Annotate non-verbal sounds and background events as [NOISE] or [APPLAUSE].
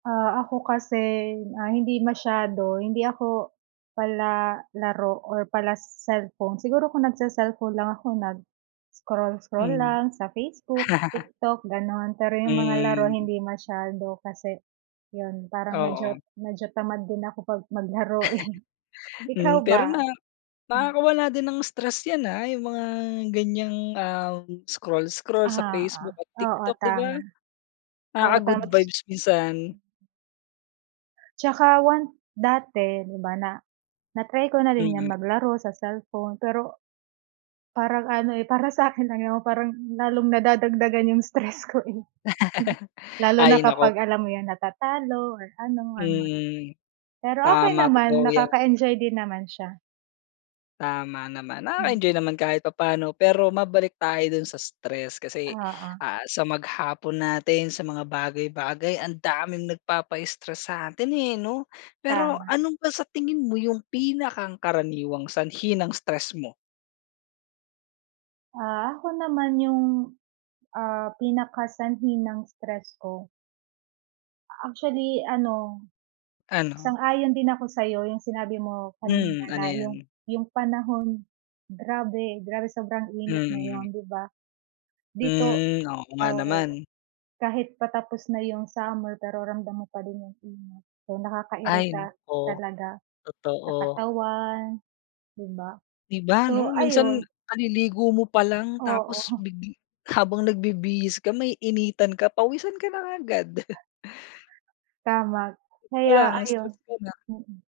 Ah, ako kasi, ah, hindi masyado, hindi ako palalaro or pala-cellphone. Siguro kung nagce-cellphone lang ako, nag-scroll-scroll Hmm. lang sa Facebook, [LAUGHS] TikTok, gano'n. Pero yung mga laro, Hmm. hindi masyado kasi yun, parang medyo Oo. medyo tamad din ako, 'pag maglaro eh. [LAUGHS] Ikaw Hmm. Pero ba? na Hmm. nakakawala din ng stress yan, ah, yung mga ganiyang, ah, scroll-scroll sa Oo, Facebook at oo, TikTok, di ba? tama. Oo, tama. Nakaka-good Tapos vibes minsan. Tsaka once dati, di ba, na na-try ko na rin yang Mhm. maglaro sa cellphone. Pero parang ano eh, para sa'kin lang yun, parang lalong nadadagdagan yung stress ko eh. [LAUGHS] Lalo na Ay, naku. kapag, alam mo yun, natatalo or ano, or what. Mm, Pero okey tama. naman, Totoo yan. nakaka-enjoy din naman siya. Tama naman, nakaka-enjoy Mhm. naman kahit papaano. Pero mabalik tayo dun sa stress, kasi, Oo. ah, sa maghapon natin, sa mga bagay-bagay, ang daming nagpapa-stress sa'tin eh, 'no? Pero Tama. ano ba sa tingin mo yung pinakang karaniwang sanhi ng stress mo? Ah, ako naman yung, ah, pinakasanhi ng stress ko actually ano, Ano? sang-ayon din ako sa'yo. Yung sinabi mo kanina Mm, na ano yung yan? yung panahon, grabe grabe sobrang init Mm. ngayon, di ba? Dito, Hmm, oo nga oo, naman. kahit patapos na yung summer pero ramdam mo pa din yung init. So, Ay, nakakairita oh, talaga sa totoo. katawan, di ba? Di ba ano, So, minsan ayun. kaliligo mo palang tapos Oo. big habang nagbibihis ka, maiinitan ka, pawisan ka na agad. [LAUGHS] Tama. Dun Kaya palang ayun, stress ka na. mm.